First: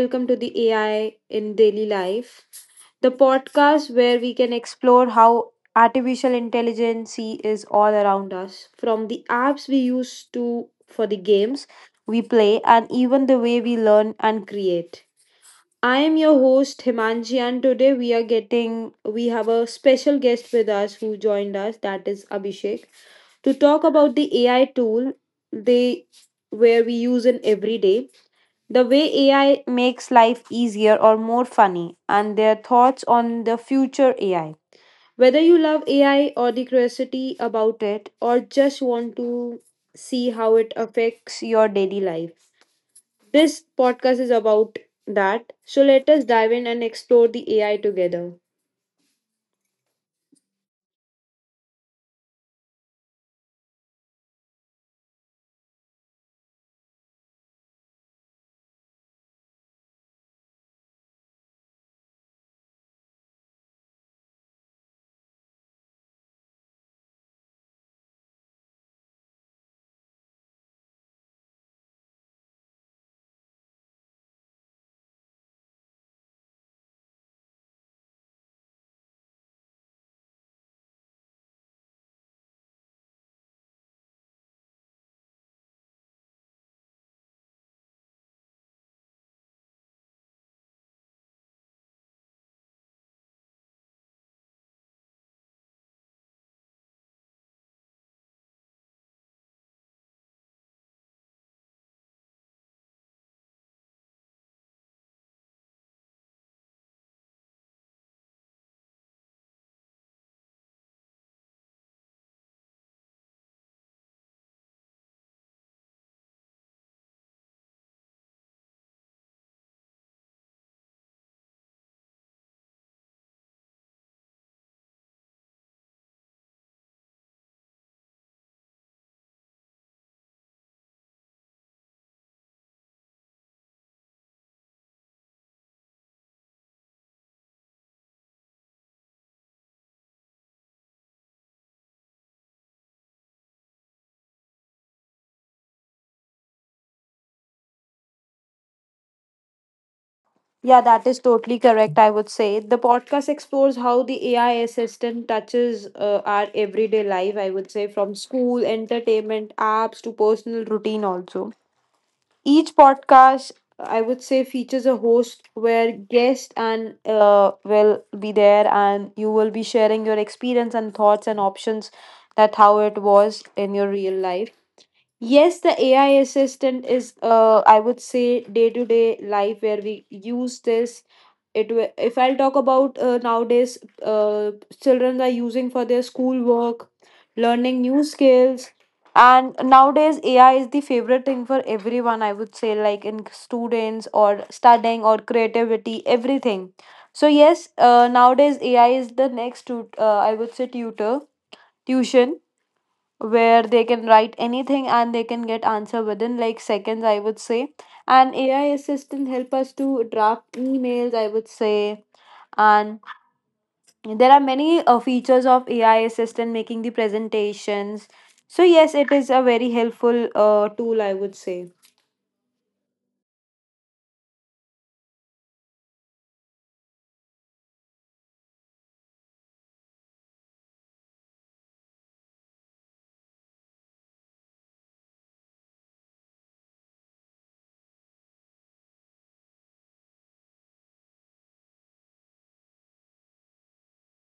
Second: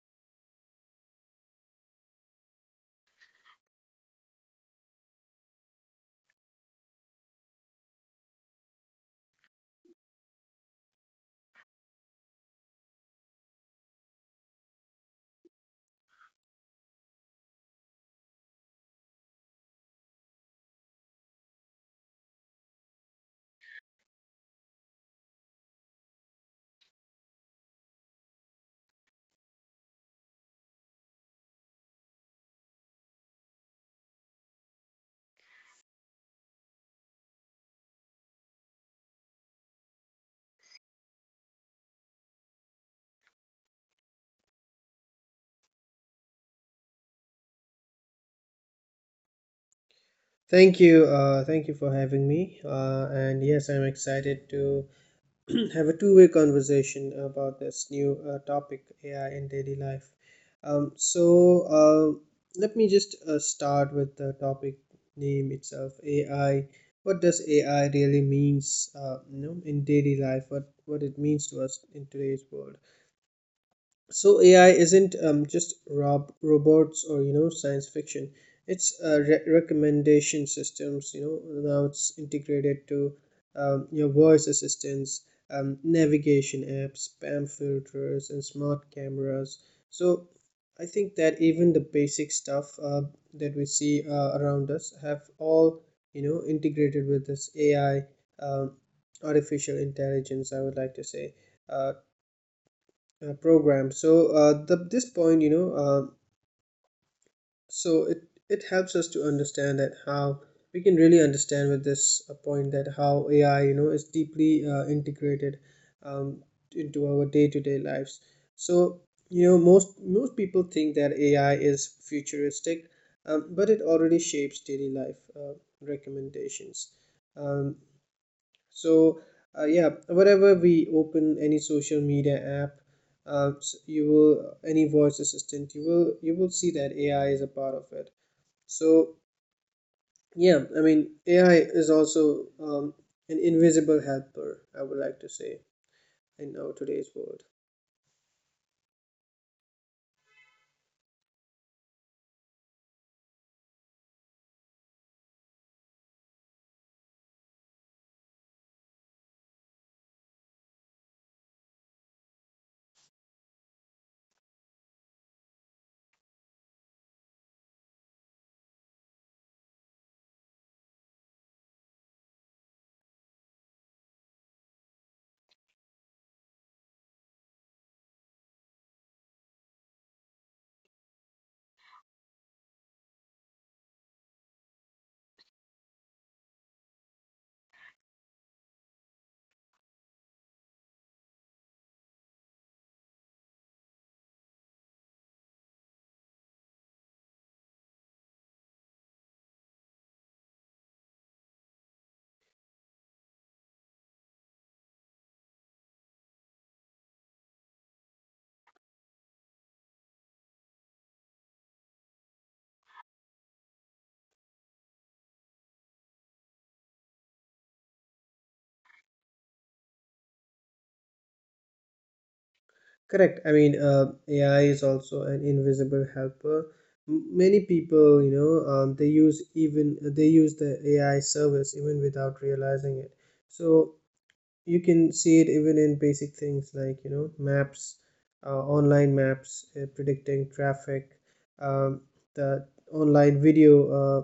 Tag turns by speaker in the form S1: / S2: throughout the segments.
S1: welcome to the AI in Daily Life, the podcast where we can explore how artificial intelligence is all around us, from the apps we use to for the games we play, and even the way we learn and create. I am your host Himanshi, and today we are getting we have a special guest with us who joined us, that is Abhishek, to talk about the AI tool they where we use in every day, the way AI makes life easier or more funny, and their thoughts on the future AI. Whether you love AI or the curiosity about it, or just want to see how it affects your daily life, this podcast is about that. So let us dive in and explore the AI together.
S2: Thank you. Thank you for having me. And yes, I'm excited to have a two-way conversation about this new topic, AI in daily life. Um, so, uh, Let me just start with the topic name itself, AI. What does AI really means, in daily life? What it means to us in today's world? So AI isn't just robots or science fiction. It's recommendation systems. Now it's integrated to your voice assistants, navigation apps, spam filters, and smart cameras. So I think that even the basic stuff that we see around us have all integrated with this AI, um, artificial intelligence, I would like to say uh, program. So the, this point, you know, so it helps us to understand that how we can really understand with this point, that how AI, is deeply integrated um, into our day to day lives. So most people think that AI is futuristic, but it already shapes daily life, recommendations. Um, so yeah, wherever we open any social media app, s- you will any voice assistant, you will see that AI is a part of it. So yeah, I mean AI is also an invisible helper, I would like to say, in our today's world.
S1: Yeah, that is totally correct. I would say the podcast explores how the AI assistant touches our everyday life. I would say from school, entertainment, apps to personal routine, also. Each podcast, I would say, features a host where guest and will be there, and you will be sharing your experience and thoughts and options that how it was in your real life. Yes, the AI assistant is, I would say, day to day life where we use this. If I'll talk about nowadays, uh, children are using for their schoolwork, learning new skills, and nowadays AI is the favorite thing for everyone. I would say, like in students or studying or creativity, everything. So yes, nowadays AI is the next, I would say, tutor tuition where they can write anything and they can get answer within like seconds, I would say. And AI assistant help us to draft emails, I would say. And there are many features of AI assistant making the presentations. So yes, it is a very helpful tool, I would say.
S2: Correct. I mean AI is also an invisible helper. Many people, they use, the AI service even without realizing it. So you can see it even in basic things like, maps, uh, online maps predicting traffic, um, the online uh,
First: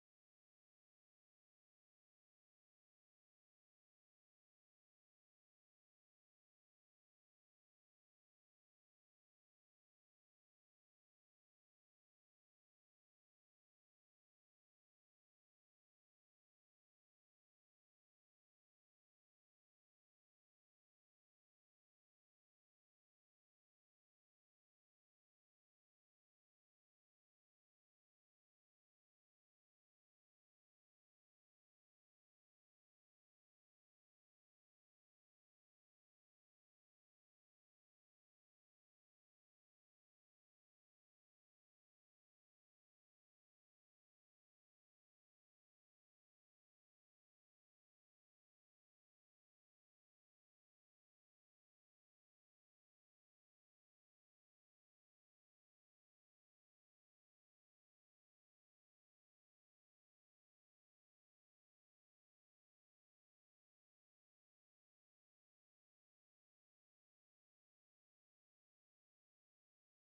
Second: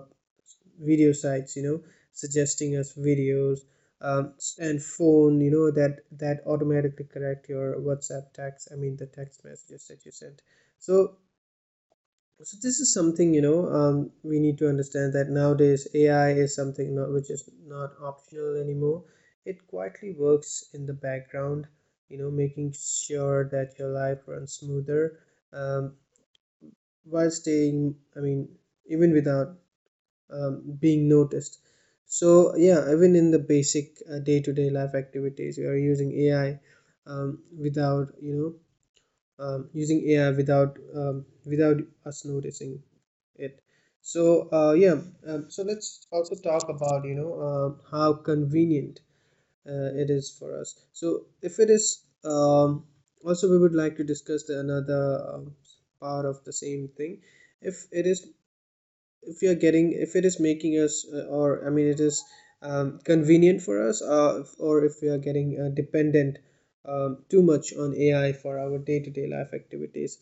S2: video sites, suggesting us videos, and phone, that automatically correct your whatsapp text, I mean the text messages that you sent. So so this is something, we need to understand that nowadays AI is something, not, which is not optional anymore. It quietly works in the background, making sure that your life runs smoother, um, while staying. I mean, even without being noticed. So yeah, even in the basic day-to-day life activities, we are using AI, without, using AI without, without us noticing it. Yeah, let's also talk about, how convenient it is for us. So if it is, also we would like to discuss the another, part of the same thing. If it is if you are getting If it is making us, or I mean it is, convenient for us, or if we are getting dependent too much on AI for our day-to-day life activities.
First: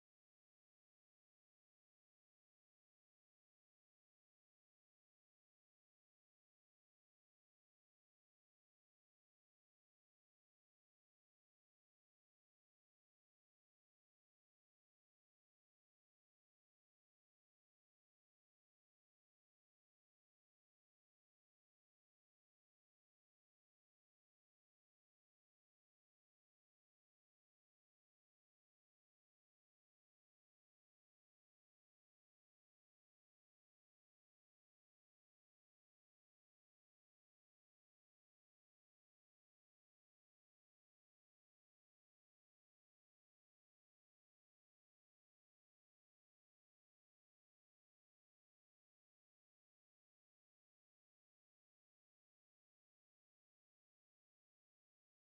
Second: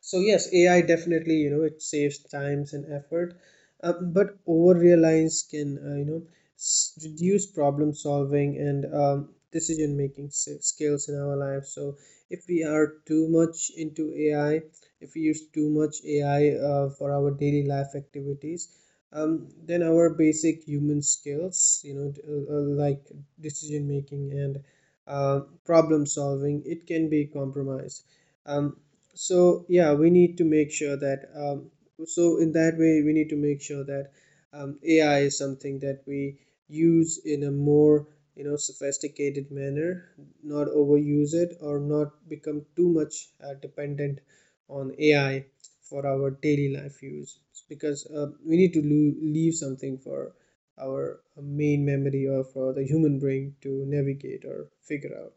S2: So yes, AI definitely, it saves times and effort, but over reliance can, reduce problem solving and, decision making skills in our life. So if we are too much into AI, if we use too much AI for our daily life activities, then our basic human skills, like decision making and problem solving, it can be compromised. Um, so yeah, we need to make sure that, in that way we need to make sure that, AI is something that we use in a more, sophisticated manner, not overuse it or not become too much dependent on AI for our daily life use, because we need to leave something for our main memory or for the human brain to navigate or figure out.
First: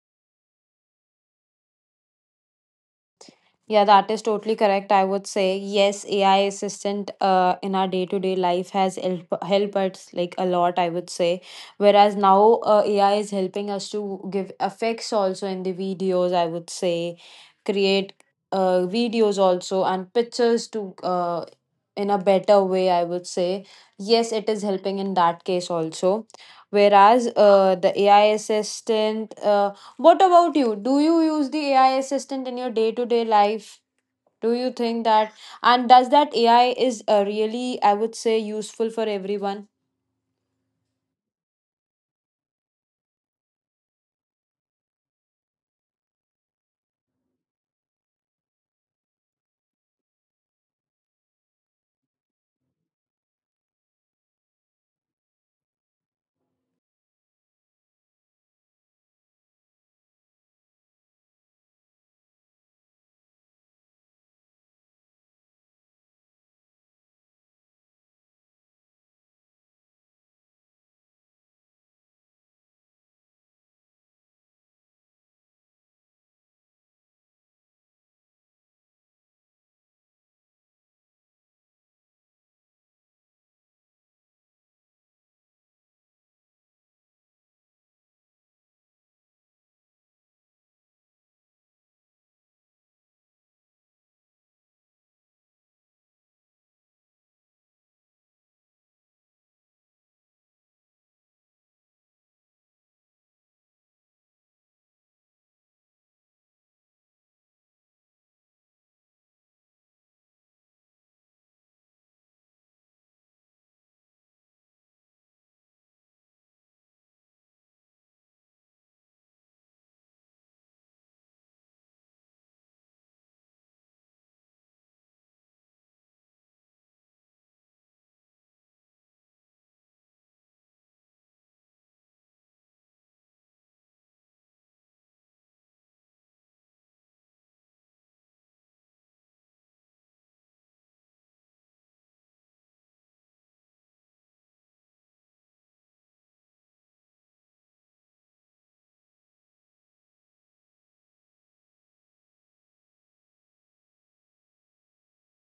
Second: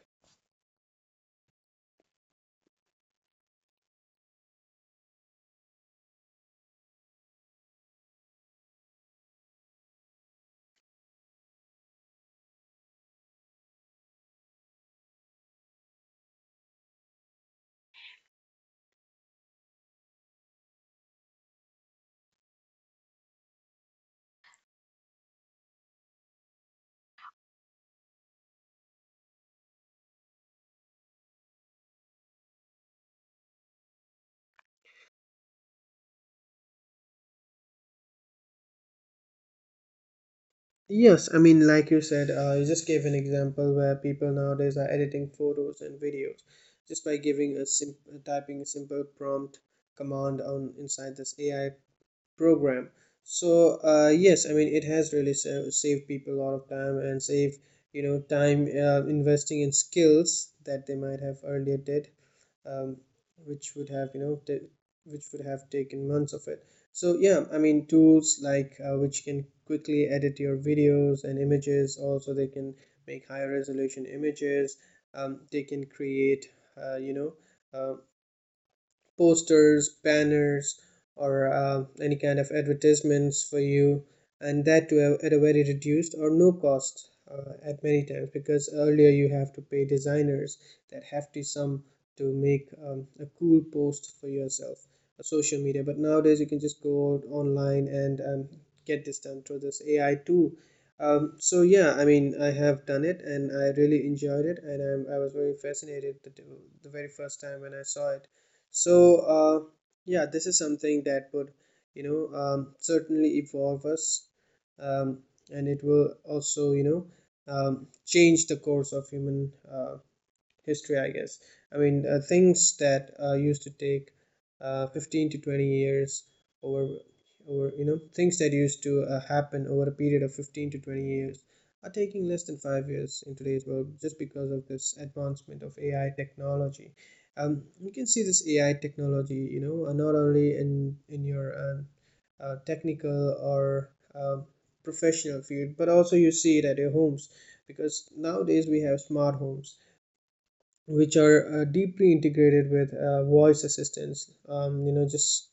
S1: Yeah, that is totally correct. I would say yes, AI assistant in our day to day life has help us like a lot. I would say, whereas now AI is helping us to give effects also in the videos. I would say, create videos also and pictures to in a better way. I would say yes, it is helping in that case also. Whereas the AI assistant what about you? Do you use the AI assistant in your day to day life? Do you think that and does that AI is really, I would say, useful for everyone?
S2: Yes, I mean, like you said, you just gave an example where people nowadays are editing photos and videos just by giving a typing a simple prompt command on inside this AI program. So yes, I mean, it has really saved people a lot of time and save, time investing in skills that they might have earlier did, um, which would have, taken months of it. So yeah, I mean tools like, which can quickly edit your videos and images, also they can make higher resolution images, they can create uh, you know uh, posters, banners, or any kind of advertisements for you, and that to a, at a very reduced or no cost at many times, because earlier you have to pay designers that hefty sum to make a cool post for yourself on social media. But nowadays you can just go out online and, get this done through this AI tool. So yeah, I mean, I have done it and I really enjoyed it, and I was very fascinated the very first time when I saw it. So yeah, this is something that would, certainly evolve us, um, and it will also, change the course of human, history, I guess. I mean, things that used to take 15 to 20 years over, things that used to happen over a period of 15 to 20 years are taking less than 5 years in today's world, just because of this advancement of AI technology. You can see this AI technology, not only in, your, technical or professional field, but also you see it at your homes, because nowadays we have smart homes which are deeply integrated with voice assistants. Just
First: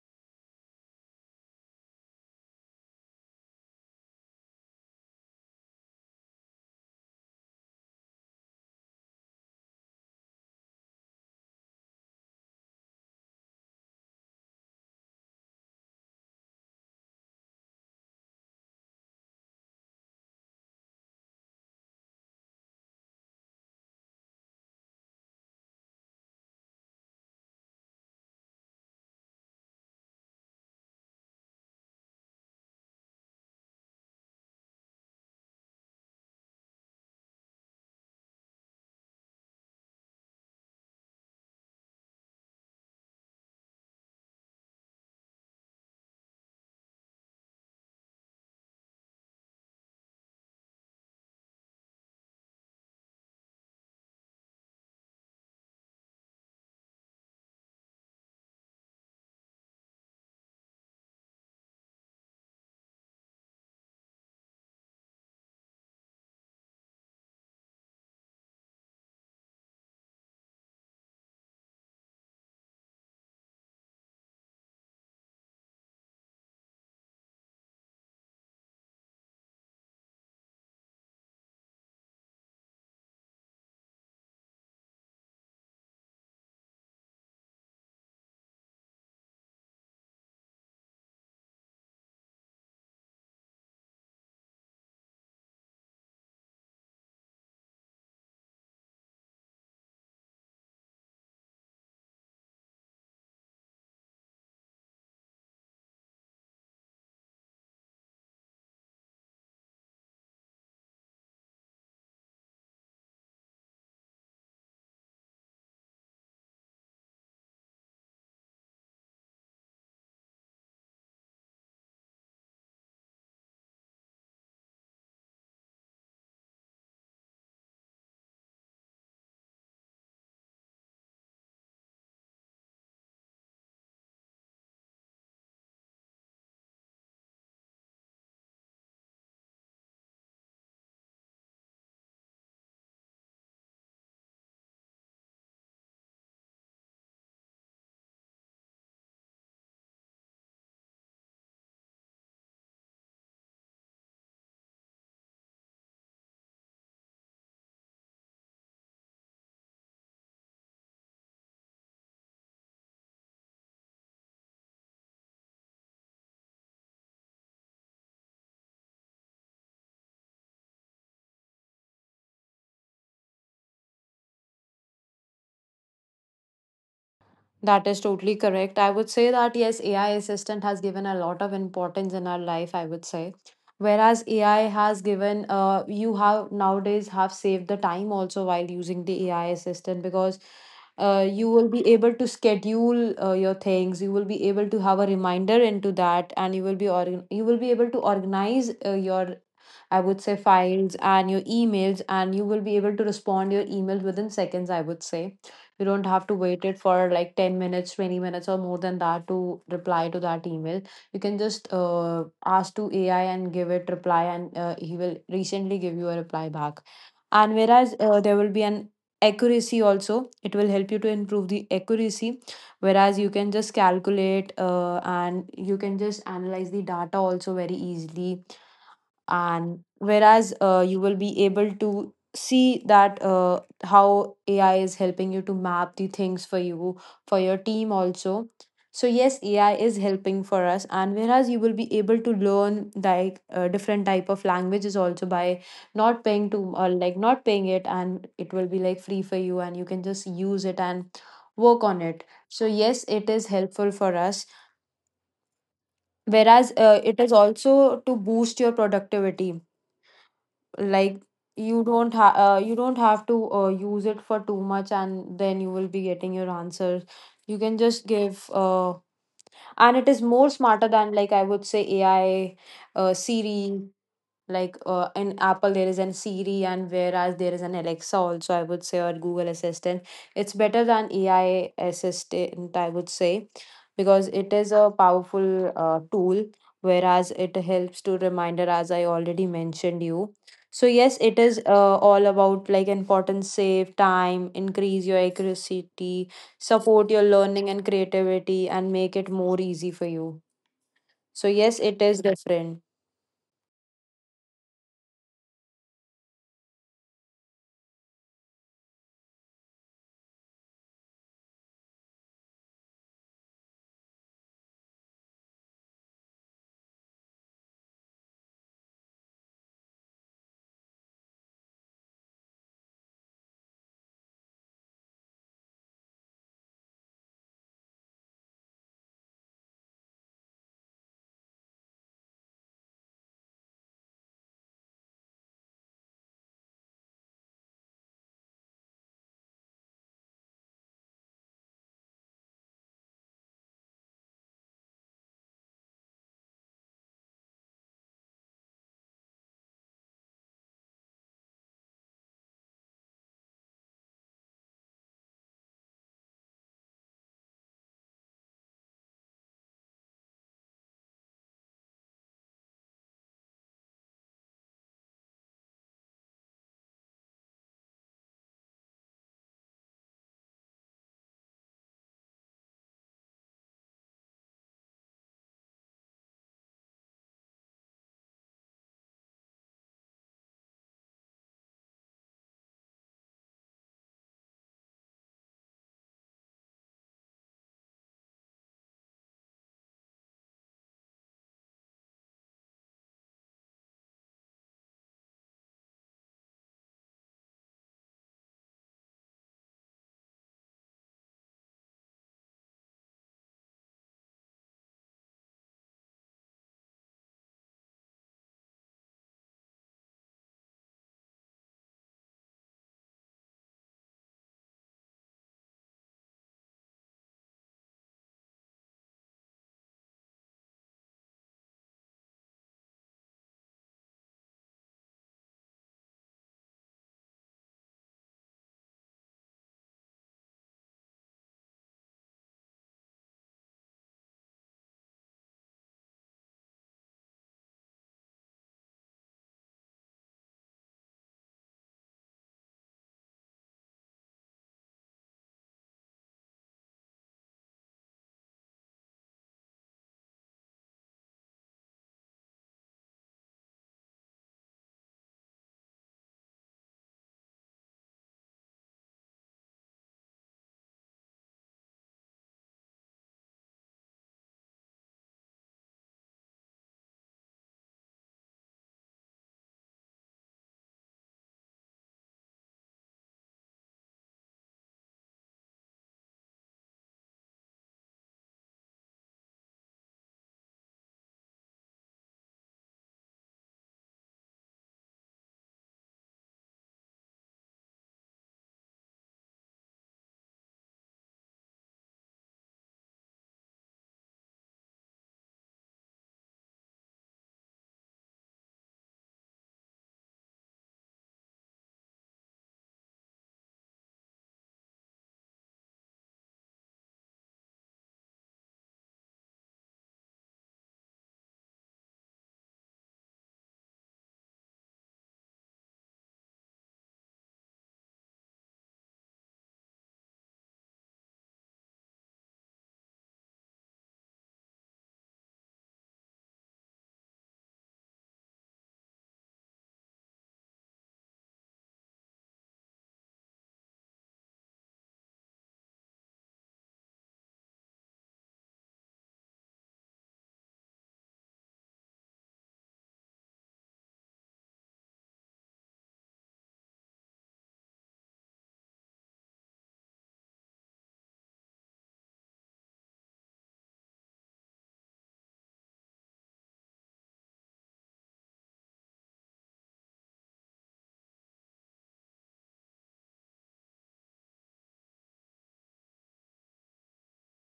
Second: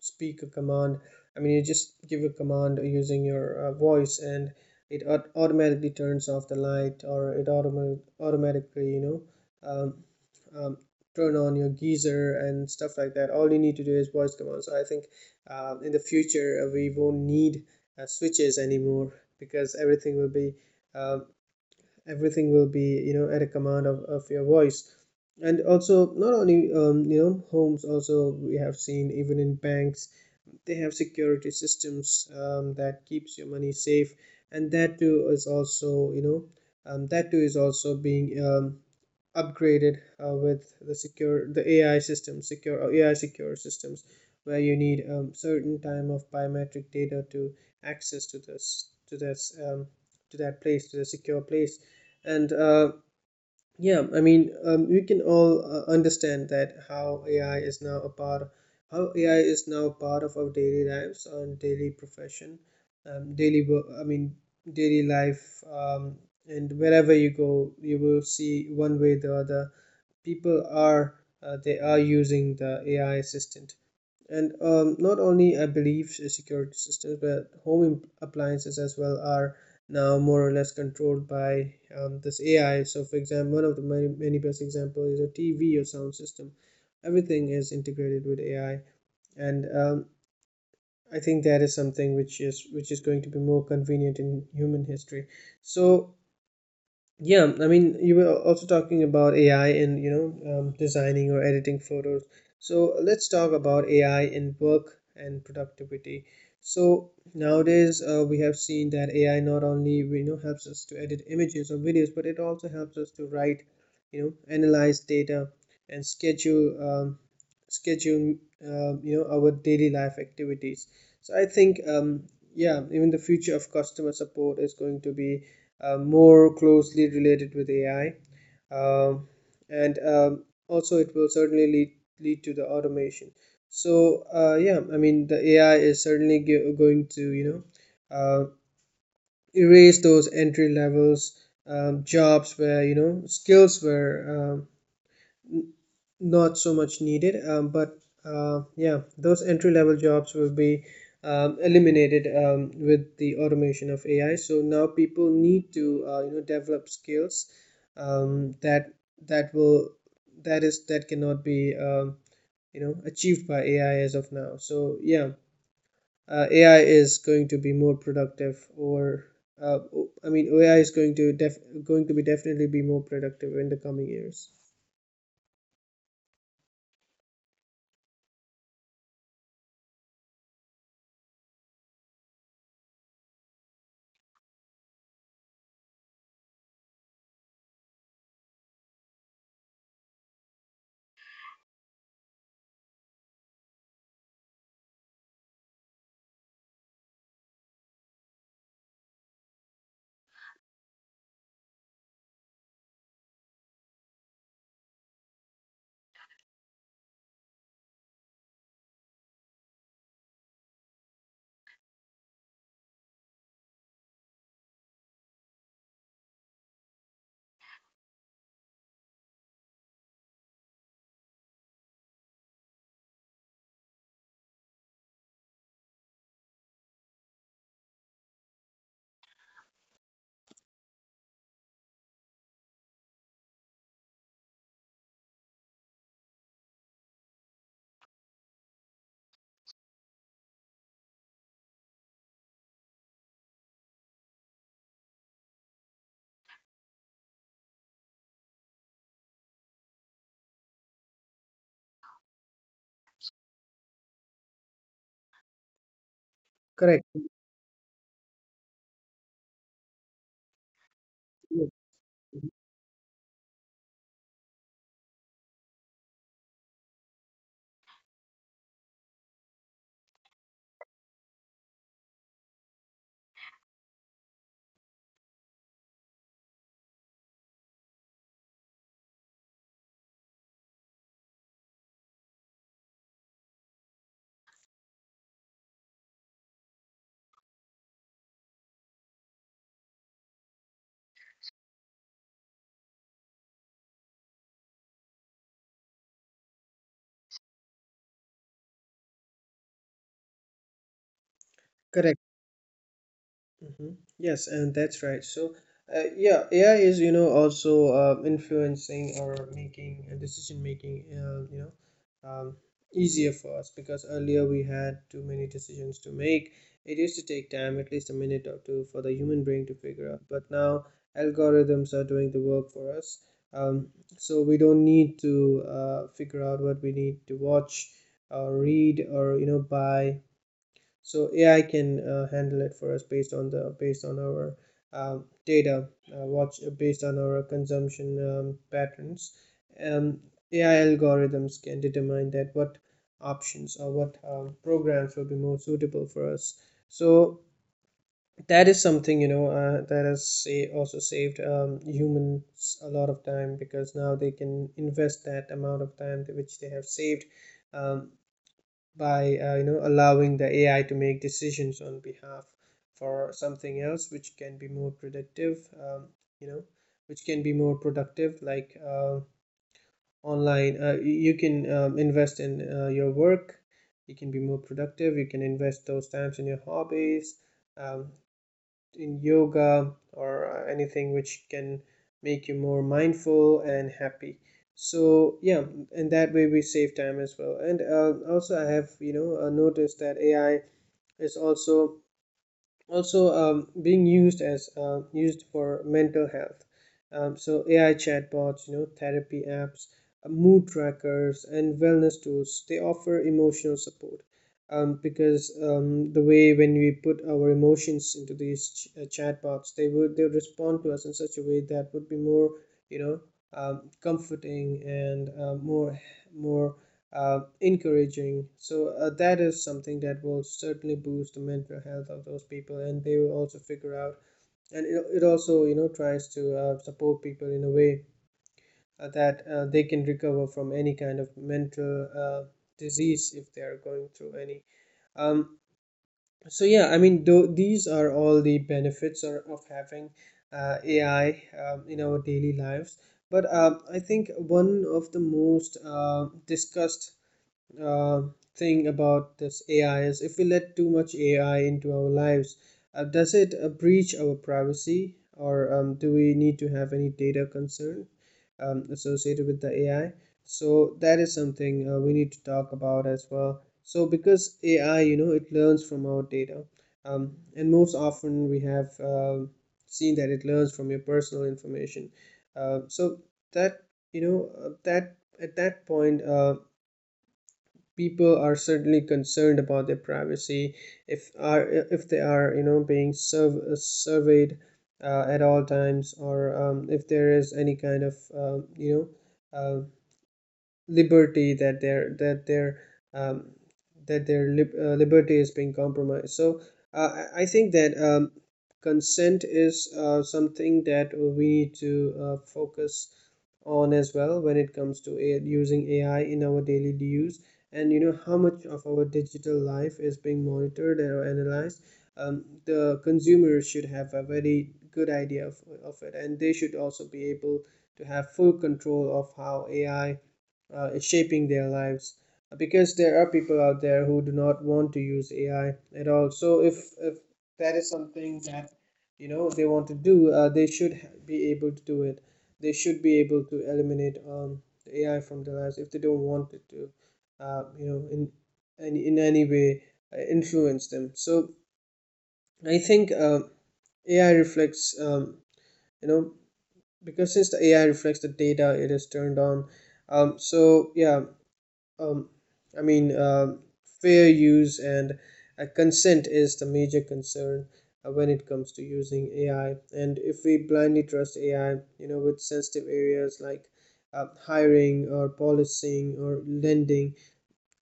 S2: speak a command. I mean, you just give a command using your voice, and it automatically turns off the light, or it automatically, know, um, um, turn on your geyser and stuff like that. All you need to do is voice command. So I think in the future we won't need switches anymore, because everything will be, um, at a command of your voice. And also, not only, homes, also we have seen even in banks they have security systems that keeps your money safe, and that too is also, that too is also being, upgraded with the secure the AI system, secure AI secure systems where you need a, certain time of biometric data to access to this, to that place to the secure place. And yeah, I mean we can all understand that how AI is now a part, of our daily lives and daily profession, daily work I mean daily life, and wherever you go you will see, one way or the other, people are, they are using the AI assistant. And, not only, I believe, security systems, but home appliances as well are now more or less controlled by, this AI. So, for example, one of the many, many best example is a TV or sound system. Everything is integrated with AI, and, I think that is something which is going to be more convenient in human history. So yeah, I mean you were also talking about AI and, designing or editing photos. So let's talk about AI in work and productivity. So nowadays we have seen that AI not only, helps us to edit images or videos, but it also helps us to write, analyze data, and schedule, schedule our daily life activities. So I think, yeah, even the future of customer support is going to be, more closely related with AI, um, and also it will certainly lead to the automation. So yeah, I mean the AI is certainly going to, uh, erase those entry levels, jobs where, skills were, not so much needed, but yeah, those entry level jobs will be, eliminated, with the automation of AI. So now people need to develop skills, that that will that is that cannot be, achieved by AI as of now. So yeah, AI is going to be more productive, or uh, I mean AI is going to, def- going to be definitely be more productive in the coming years.
S1: That is totally correct. I would say that yes, AI assistant has given a lot of importance in our life, I would say. Whereas AI has given you have nowadays have saved the time also while using the AI assistant because you will be able to schedule your things, you will be able to have a reminder into that, and you will be organ you will be able to organize your, I would say, files and your emails, and you will be able to respond your emails within seconds, I would say. You don't have to wait it for like 10 minutes, 20 minutes, or more than that to reply to that email. You can just ask to AI and give it reply, and he will recently give you a reply back. And whereas there will be an accuracy also, it will help you to improve the accuracy. Whereas you can just calculate and you can just analyze the data also very easily, and whereas you will be able to see that how AI is helping you to map the things for you, for your team also. So yes, AI is helping for us, and whereas you will be able to learn like different type of languages also, by not paying to or like not paying it, and it will be like free for you, and you can just use it and work on it. So yes, it is helpful for us, whereas
S2: Correct.
S1: it is also to boost your productivity. Like,
S2: Yeah.
S1: you don't have to use it for too much, and then you will be getting your answers. You can just give, and it is more smarter than, like, I would say, AI, Siri. Like, in Apple there is an Siri, and whereas there is an Alexa also, I would say, or Google Assistant. It's better than AI assistant, I would say, because it is a powerful tool. Whereas it helps to reminder as I already mentioned you. So yes, it is all about, like, importance, save time, increase your accuracy, support your learning and creativity, and make it more easy for you. So yes, it
S2: Correct.
S1: is different.
S2: Mm-hmm. Yes, and that's right. So, yeah, AI is, also influencing or making decision making, um, easier for us, because earlier we had too many decisions to make. It used to take time, at least a minute or two, for the human brain to figure out. But now algorithms are doing the work for us. Um, so we don't need to figure out what we need to watch or read or, buy, so AI can handle it for us, based on our data, watch based on our consumption patterns. Um, AI algorithms can determine that what options or what programs will be more suitable for us. So that is something, that has, say, also saved humans a lot of time, because now they can invest that amount of time which they have saved um, by allowing the AI to make decisions on behalf, for something else, which can be more productive. You know, which can be more productive, like online. You can invest in your work. You can be more productive. You can invest those times in your hobbies. Um, in yoga, or anything which can make you more mindful and happy. So yeah, and that way we save time as well. And also, I have noticed that AI is also being used as used for mental health. So AI chatbots, therapy apps, mood trackers, and wellness tools, they offer emotional support, because the way, when we put our emotions into these chatbots, they would respond to us in such a way that would be more, you know comforting, and more, encouraging. So that is something that will certainly boost the mental health of those people, and they will also figure out. And it also, tries to support people in a way that they can recover from any kind of mental disease, if they are going through any. Um, so yeah, I mean, though these are all the benefits, of having AI in our daily lives. But I think one of the most discussed uh, thing about this AI is, if we let too much AI into our lives, does it breach our privacy, or do we need to have any data concern associated with the AI? So that is something we need to talk about as well. So because AI, it learns from our data, and most often we have seen that it learns from your personal information. Uh, so that, that at that point, people are certainly concerned about their privacy, if are if they are being surveyed at all times, or if there is any kind of, uh, liberty that their um, liberty is being compromised. So I think that consent is something that we need to focus on as well, when it comes to using AI in our daily use, and you know how much of our digital life is being monitored or analyzed. The consumers should have a very good idea of it, and they should also be able to have full control of how AI is shaping their lives, because there are people out there who do not want to use AI at all. So if that is something that, they want to do, they should be able to do it. They should be able to eliminate the AI from their lives, if they don't want it to, in any way influence them. So I think, AI reflects, you know, because since the AI reflects the data it is turned on, so yeah, um, I mean, fair use and consent is the major concern when it comes to using AI. And if we blindly trust AI, with sensitive areas like hiring or policing or lending,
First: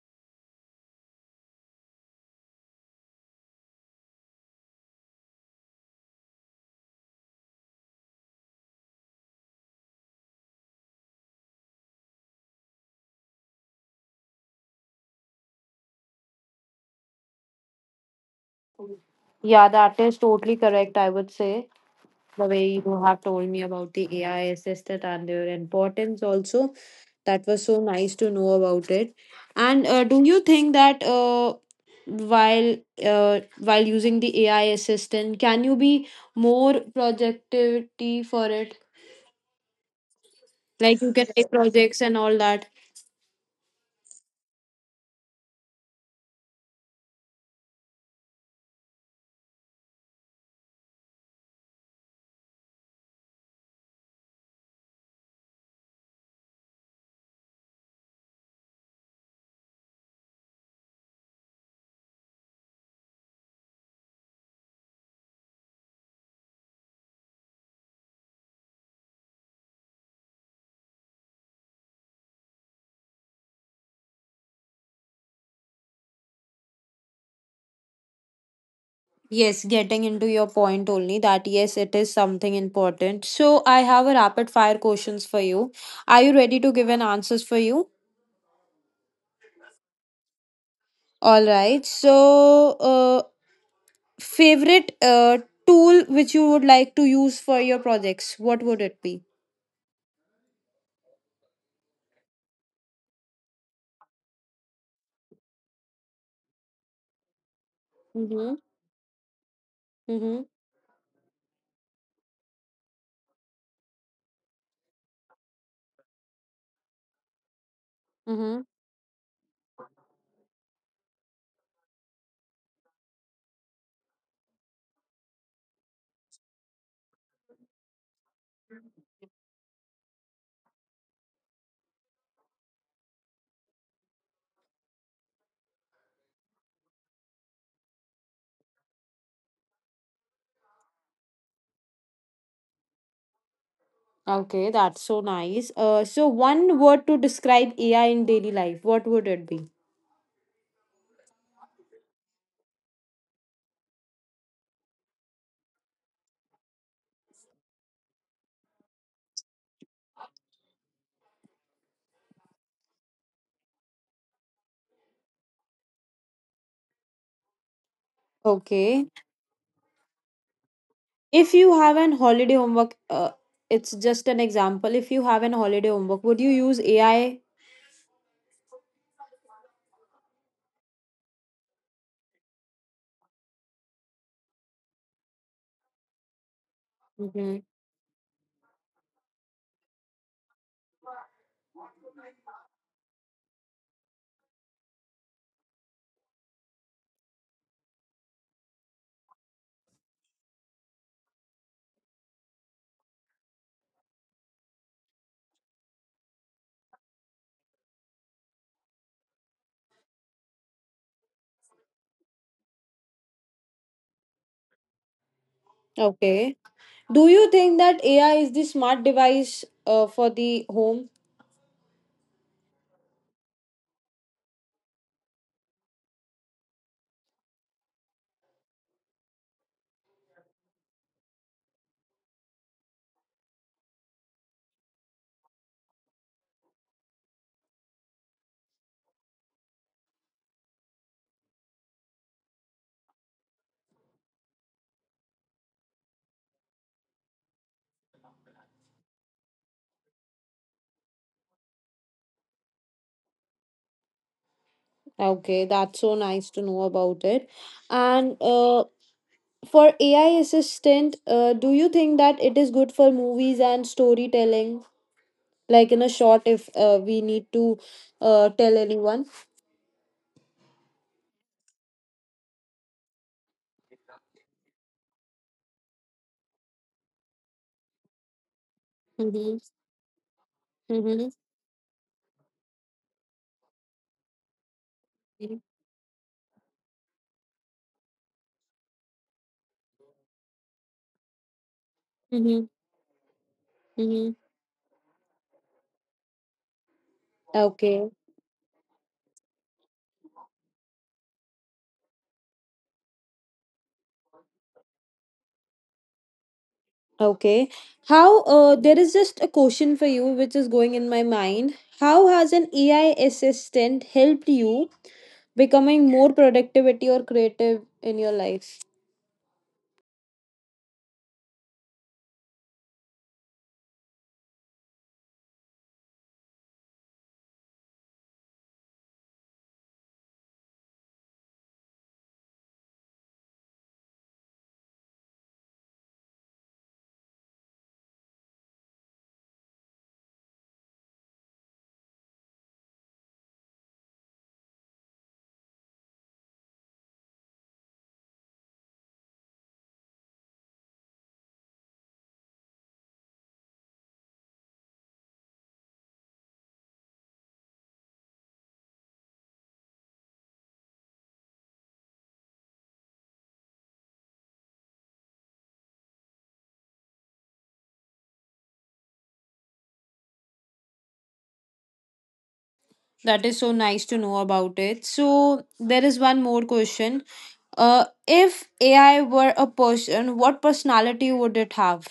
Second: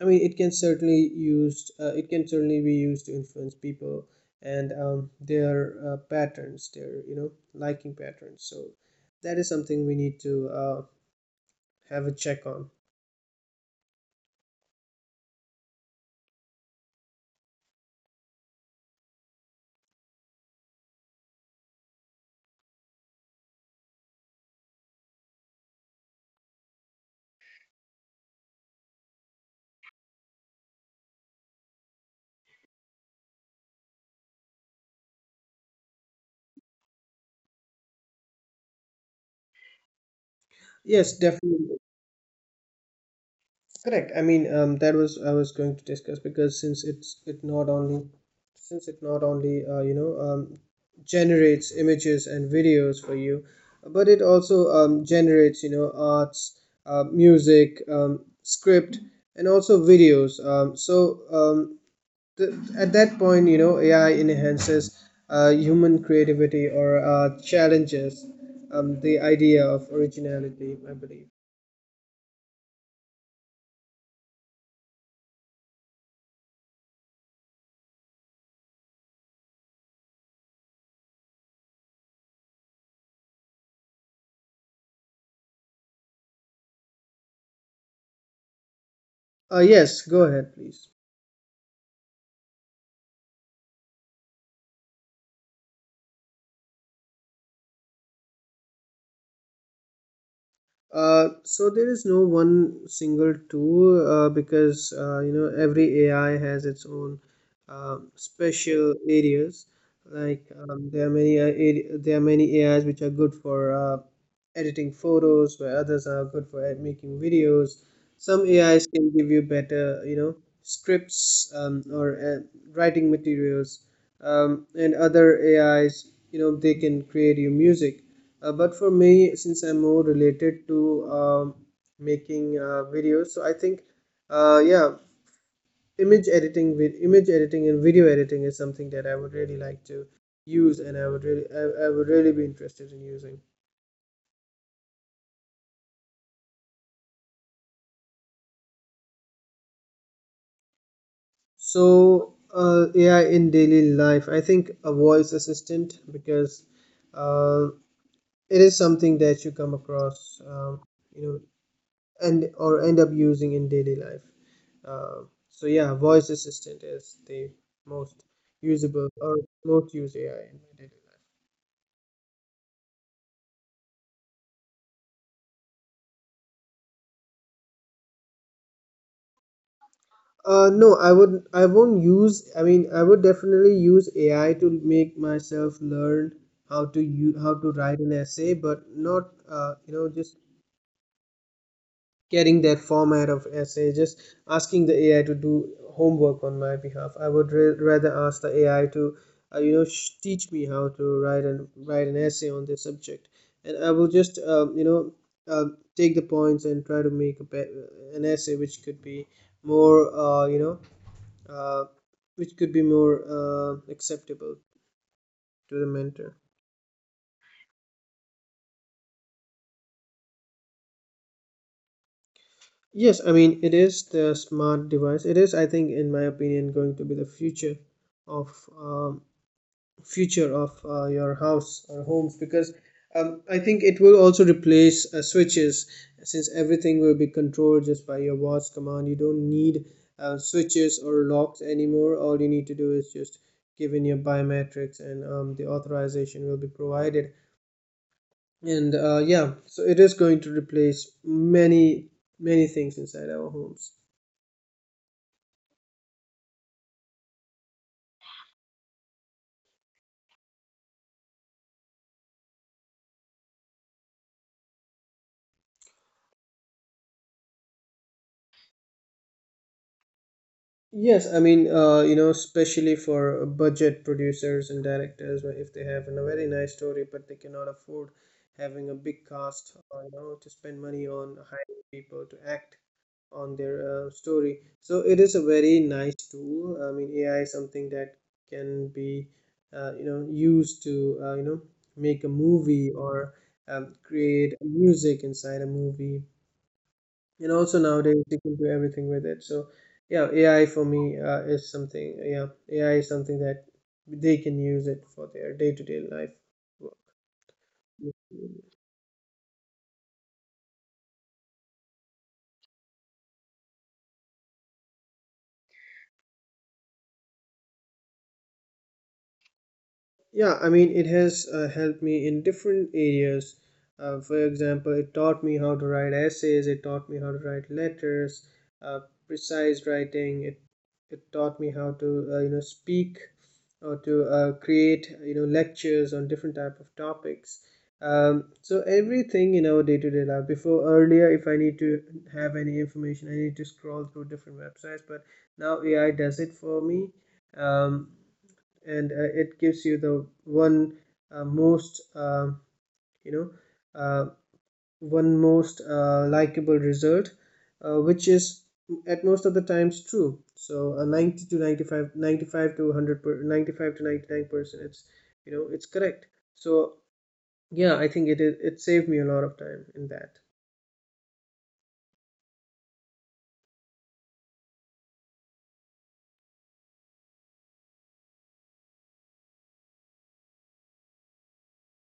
S2: I mean, it can certainly used. It can certainly be used to influence people, and their patterns, their liking patterns. So that is something we need to have a check on.
S1: Yeah, that is totally correct, I would say. The way you have told me about the AI assistant and their importance also, that was so nice to know about it. And do you think that while while using the AI assistant, can you be more productivity for it? Like you
S2: Yes,
S1: can take
S2: definitely.
S1: projects and all that.
S2: Correct. I mean, that was I was going to discuss, because since it not only generates images and videos for you, but it also generates, arts, music, script, and also videos. So the, at that point, AI enhances human creativity, or challenges the idea of originality, I believe.
S1: Yes, getting into your point only that yes, it is something important. So I have a rapid fire questions for you. Are you ready to give an answers for you?
S2: Yes, go ahead, please.
S1: All right. So, favorite tool which you would like to use for your projects, what would it be?
S2: So there is no one single tool, because every AI has its own
S1: Mm-hmm.
S2: special areas. Like,
S1: Mm-hmm.
S2: there are many AIs which are good for editing photos, where others are good for making videos. Some
S1: Mm-hmm.
S2: AIs can give you better, scripts, or writing materials, and other AIs, they can create you music, but for me, since I'm more related to making videos, so I think, yeah, image editing and video editing is something that I would really like to use, and I would really be interested in using.
S1: Okay, that's so nice. So one word to describe AI in daily life, what would it be?
S2: So AI in daily life, I think, a voice assistant, because uh, it is something that you come across, you know and or end up using in daily life. Uh, so yeah, voice assistant is the most usable,
S1: Okay.
S2: or most used, AI in my daily life.
S1: If you have an holiday homework, it's just an example. If you have an holiday homework, would you use AI?
S2: No, I won't use. I mean, I would definitely use AI to make myself learn how to
S1: Hmm.
S2: write an essay, but not just carrying that format of essay, just asking the AI to do homework on my behalf. I would rather ask the AI to, teach me how to write, and write an essay on this subject, and I will just, uh, take the points and try to make an essay which could be more, uh, you know, uh, which could be more, acceptable to the mentor.
S1: Okay. Do you think that AI is the smart device for the home?
S2: Yes, I mean, it is the smart device. It is, I think, in my opinion, going to be the future of um, of your house or homes, because I think it will also replace switches, since everything will be controlled just by your watch command. You don't need switches or locks anymore. All you need to do is just give in your biometrics, and the authorization will be provided. And yeah, so it is going to replace many, many things inside our homes.
S1: Okay, that's so nice to know about it. And for AI assistant, do you think that it is good for movies and storytelling? Like, in a short, if we need to tell anyone.
S2: Yes, I mean, especially for budget producers and directors, where if they have a very nice story, but they cannot afford having a big
S1: Mm-hmm.
S2: cast, or, to spend money
S1: Mm-hmm.
S2: on hiring people to act on their story. So it is a very nice tool. I mean, AI is something that can be, used to, make a
S1: Mm-hmm.
S2: movie, or
S1: Mm-hmm.
S2: create music inside a movie, and also
S1: Okay.
S2: nowadays you can do everything with it. So yeah, AI for me, is something. Yeah, AI is something that they can use it for their day-to-day life.
S1: Okay. How, there is just a question for you which is going in my mind. How has an AI assistant helped you becoming more productivity or creative in your life?
S2: Yeah, I mean, it has helped me in different areas. For example, it taught me how to write essays, it taught me how to write letters, uh, precise writing, it taught me how to, speak, or to create, lectures on different type of topics. So everything in our day-to-day life. Before, earlier, if I need to have any information, I need to scroll through different websites, but now AI does it for me. Um, and it gives you the uh, most uh, you know uh, one most likable result, which is at most of the times true, so a, 90 to 95, 95 to 100 95 to 99%, it's you know it's correct. So yeah, I think it saved me a lot of time in that.
S1: That is so nice to know about it. So, there is one more question. If AI were a person, what personality would it have?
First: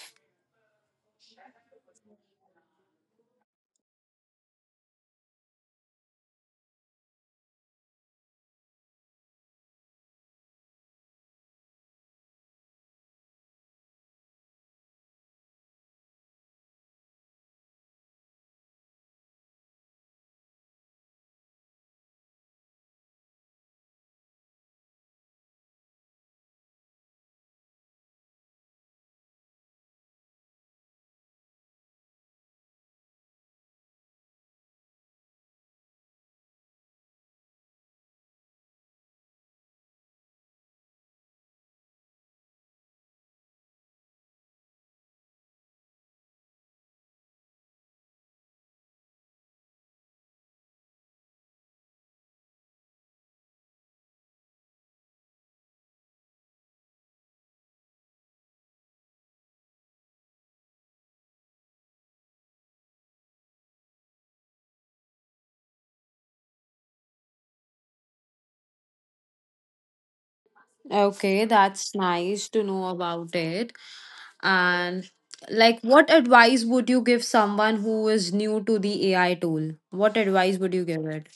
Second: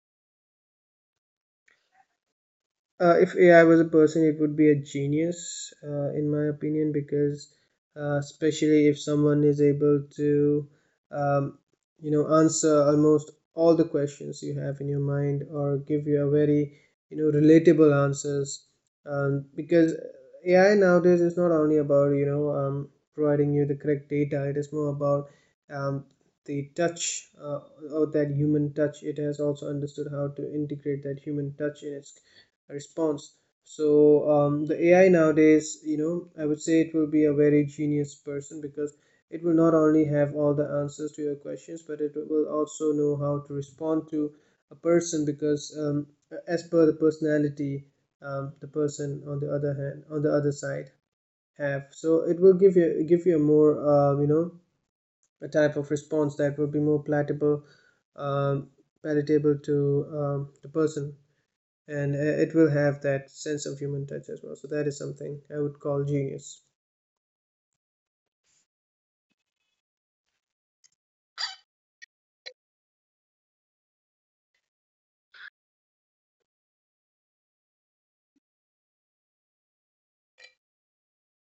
S2: If AI was a person, it would be a genius, in my opinion, because especially if someone is able to, um, answer almost all the questions you have in your mind, or give you a very, relatable answers. Because AI nowadays is not only about, providing you the correct data, it is more about um, the touch, or that human touch. It has also understood how to integrate that human touch in its response. So the AI nowadays, you know, I would say it will be a very genius person because it will not only have all the answers to your questions, but it will also know how to respond to a person because as per the personality, the person on the other hand, on the other side have. So it will give you a more you know a type of response that will be more palatable, um, palatable to the person and it will have that sense of human touch as well, so that is something I would call genius.
S1: Okay, that's nice to know about it. And like, what advice would you give someone who is new to the AI tool? What advice would you give it?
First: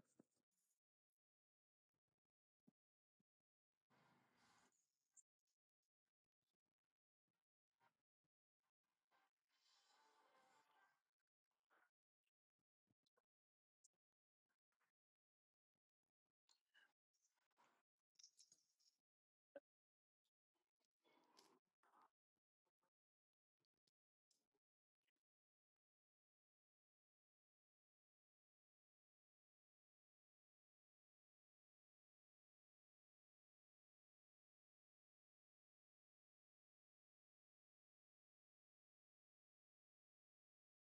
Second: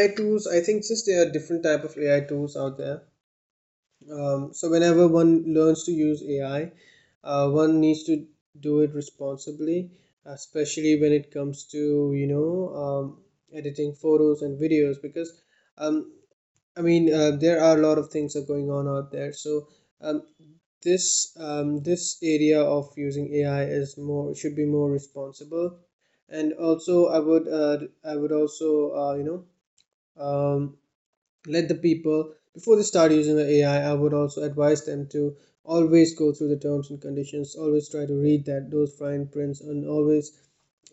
S2: AI tools, I think, since there are different type of AI tools out there, so whenever one learns to use AI, one needs to do it responsibly, especially when it comes to, you know, um, editing photos and videos because um, there are a lot of things are going on out there. So um, this area of using AI is more should be more responsible, and also I would also um, let the people, before they start using the AI, I would also advise them to always go through the terms and conditions, always try to read that those fine prints, and always,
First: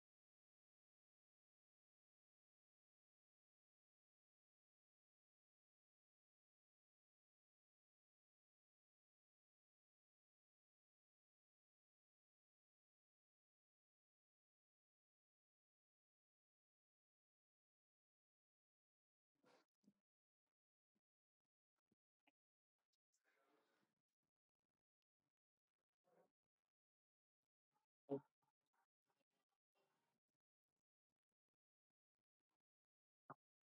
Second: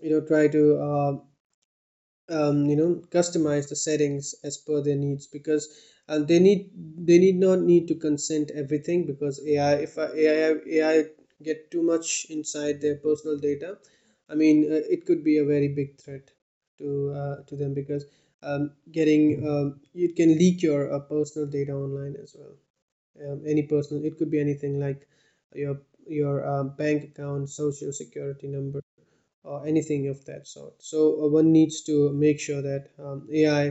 S2: you know, try to you know, customize the settings as per their needs, because uh, they need they need not need to consent everything, because AI, if uh, AI AI get too much inside their personal data, it could be a very big threat to them because getting it can leak your personal data online as well. Any personal, it could be anything like your your bank account, social security number, or anything of that sort. So one needs to make sure that AI,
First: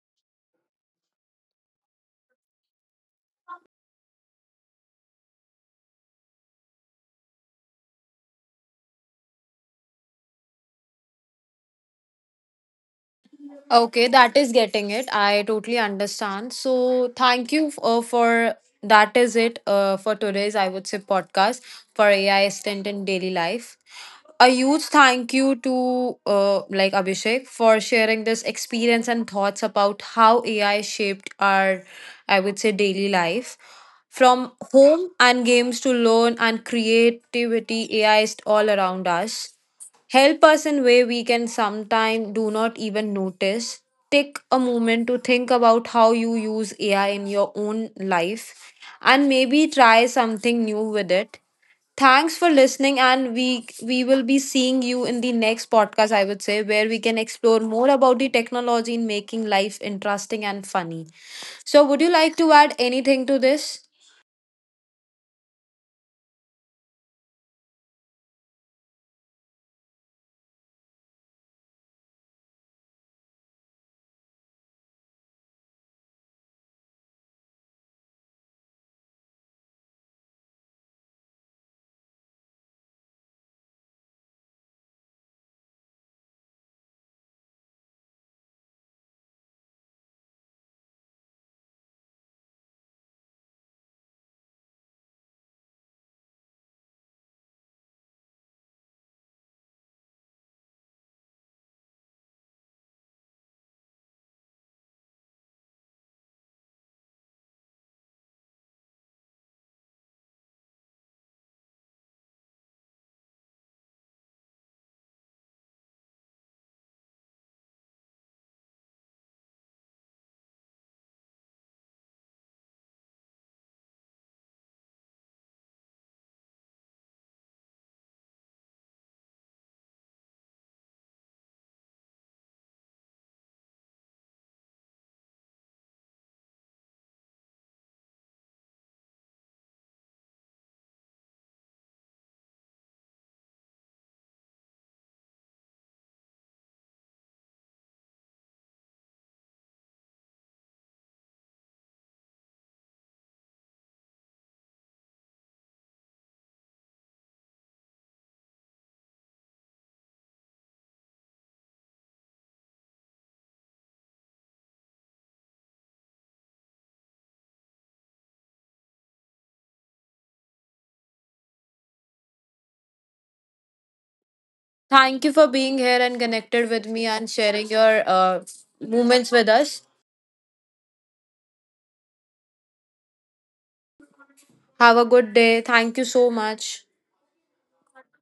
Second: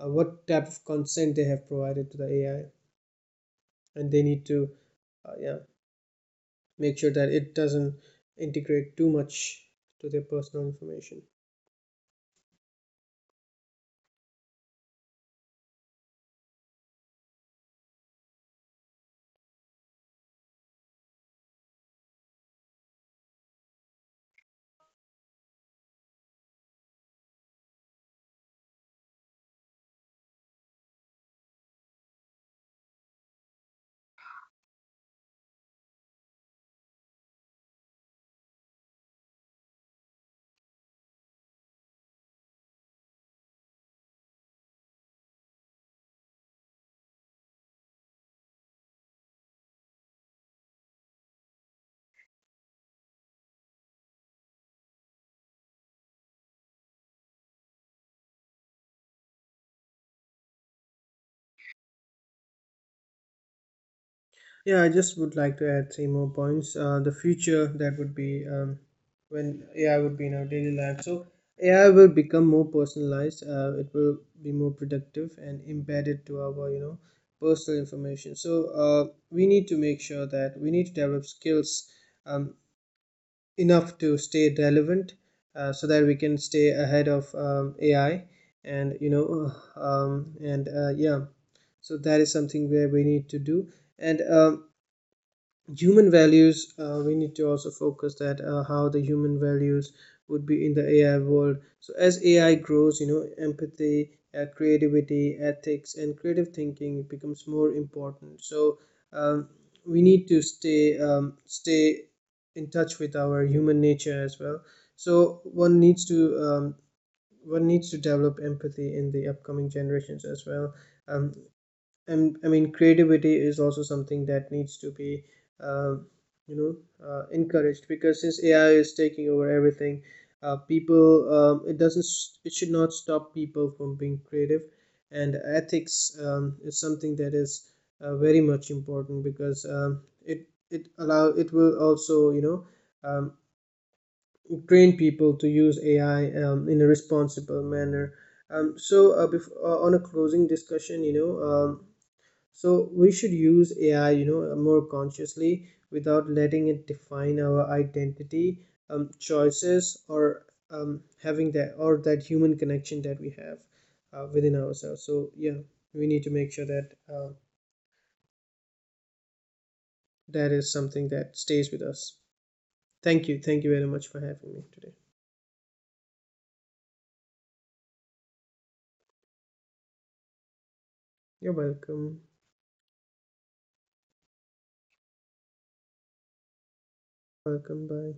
S2: what type of consent they have provided to the AI, and they need to yeah, make sure that it doesn't integrate too much to their personal information.
S1: Okay, that is getting it. I totally understand. So, thank you for that is it for today's, I would say, podcast for AI assistant in daily life. A huge thank you to like Abhishek for sharing this experience and thoughts about how AI shaped our, I would say, daily life. From home and games to learn and creativity, AI is all around us, help us in way we can sometime do not even notice. Take a moment to think about how you use AI in your own life, and maybe try something new with it. Thanks for listening, and we will be seeing you in the next podcast, I would say, where we can explore more about the technology in making life interesting and funny. So, would you like to add anything to this?
S2: Yeah, I just would like to add three more points. The future that would be when AI would be in our daily life. So AI will become more personalized. It will be more productive and embedded to our, you know, personal information. So we need to make sure that we need to develop skills um, enough to stay relevant, so that we can stay ahead of AI and yeah. So that is something where we need to do and. Human values, we need to also focus that how the human values would be in the AI world. So as AI grows, you know, empathy, creativity, ethics, and creative thinking becomes more important. So um, we need to stay in touch with our human nature as well, so one needs to develop empathy in the upcoming generations as well. Um, and I mean creativity is also something that needs to be uh, you know encouraged, because since AI is taking over everything, people, it doesn't s- it should not stop people from being creative. And ethics, is something that is very much important, because it will also, you know, um, train people to use AI in a responsible manner. On a closing discussion, you know, so we should use AI, you know, more consciously without letting it define our identity, choices, or having that or that human connection that we have within ourselves. So yeah, we need to make sure that that is something that stays with us. Thank you very much for having me today.
S1: Thank you for being here and connected with me and sharing your moments with us.
S2: You're welcome,
S1: Have a good day. Thank you so much.
S2: welcome. Bye.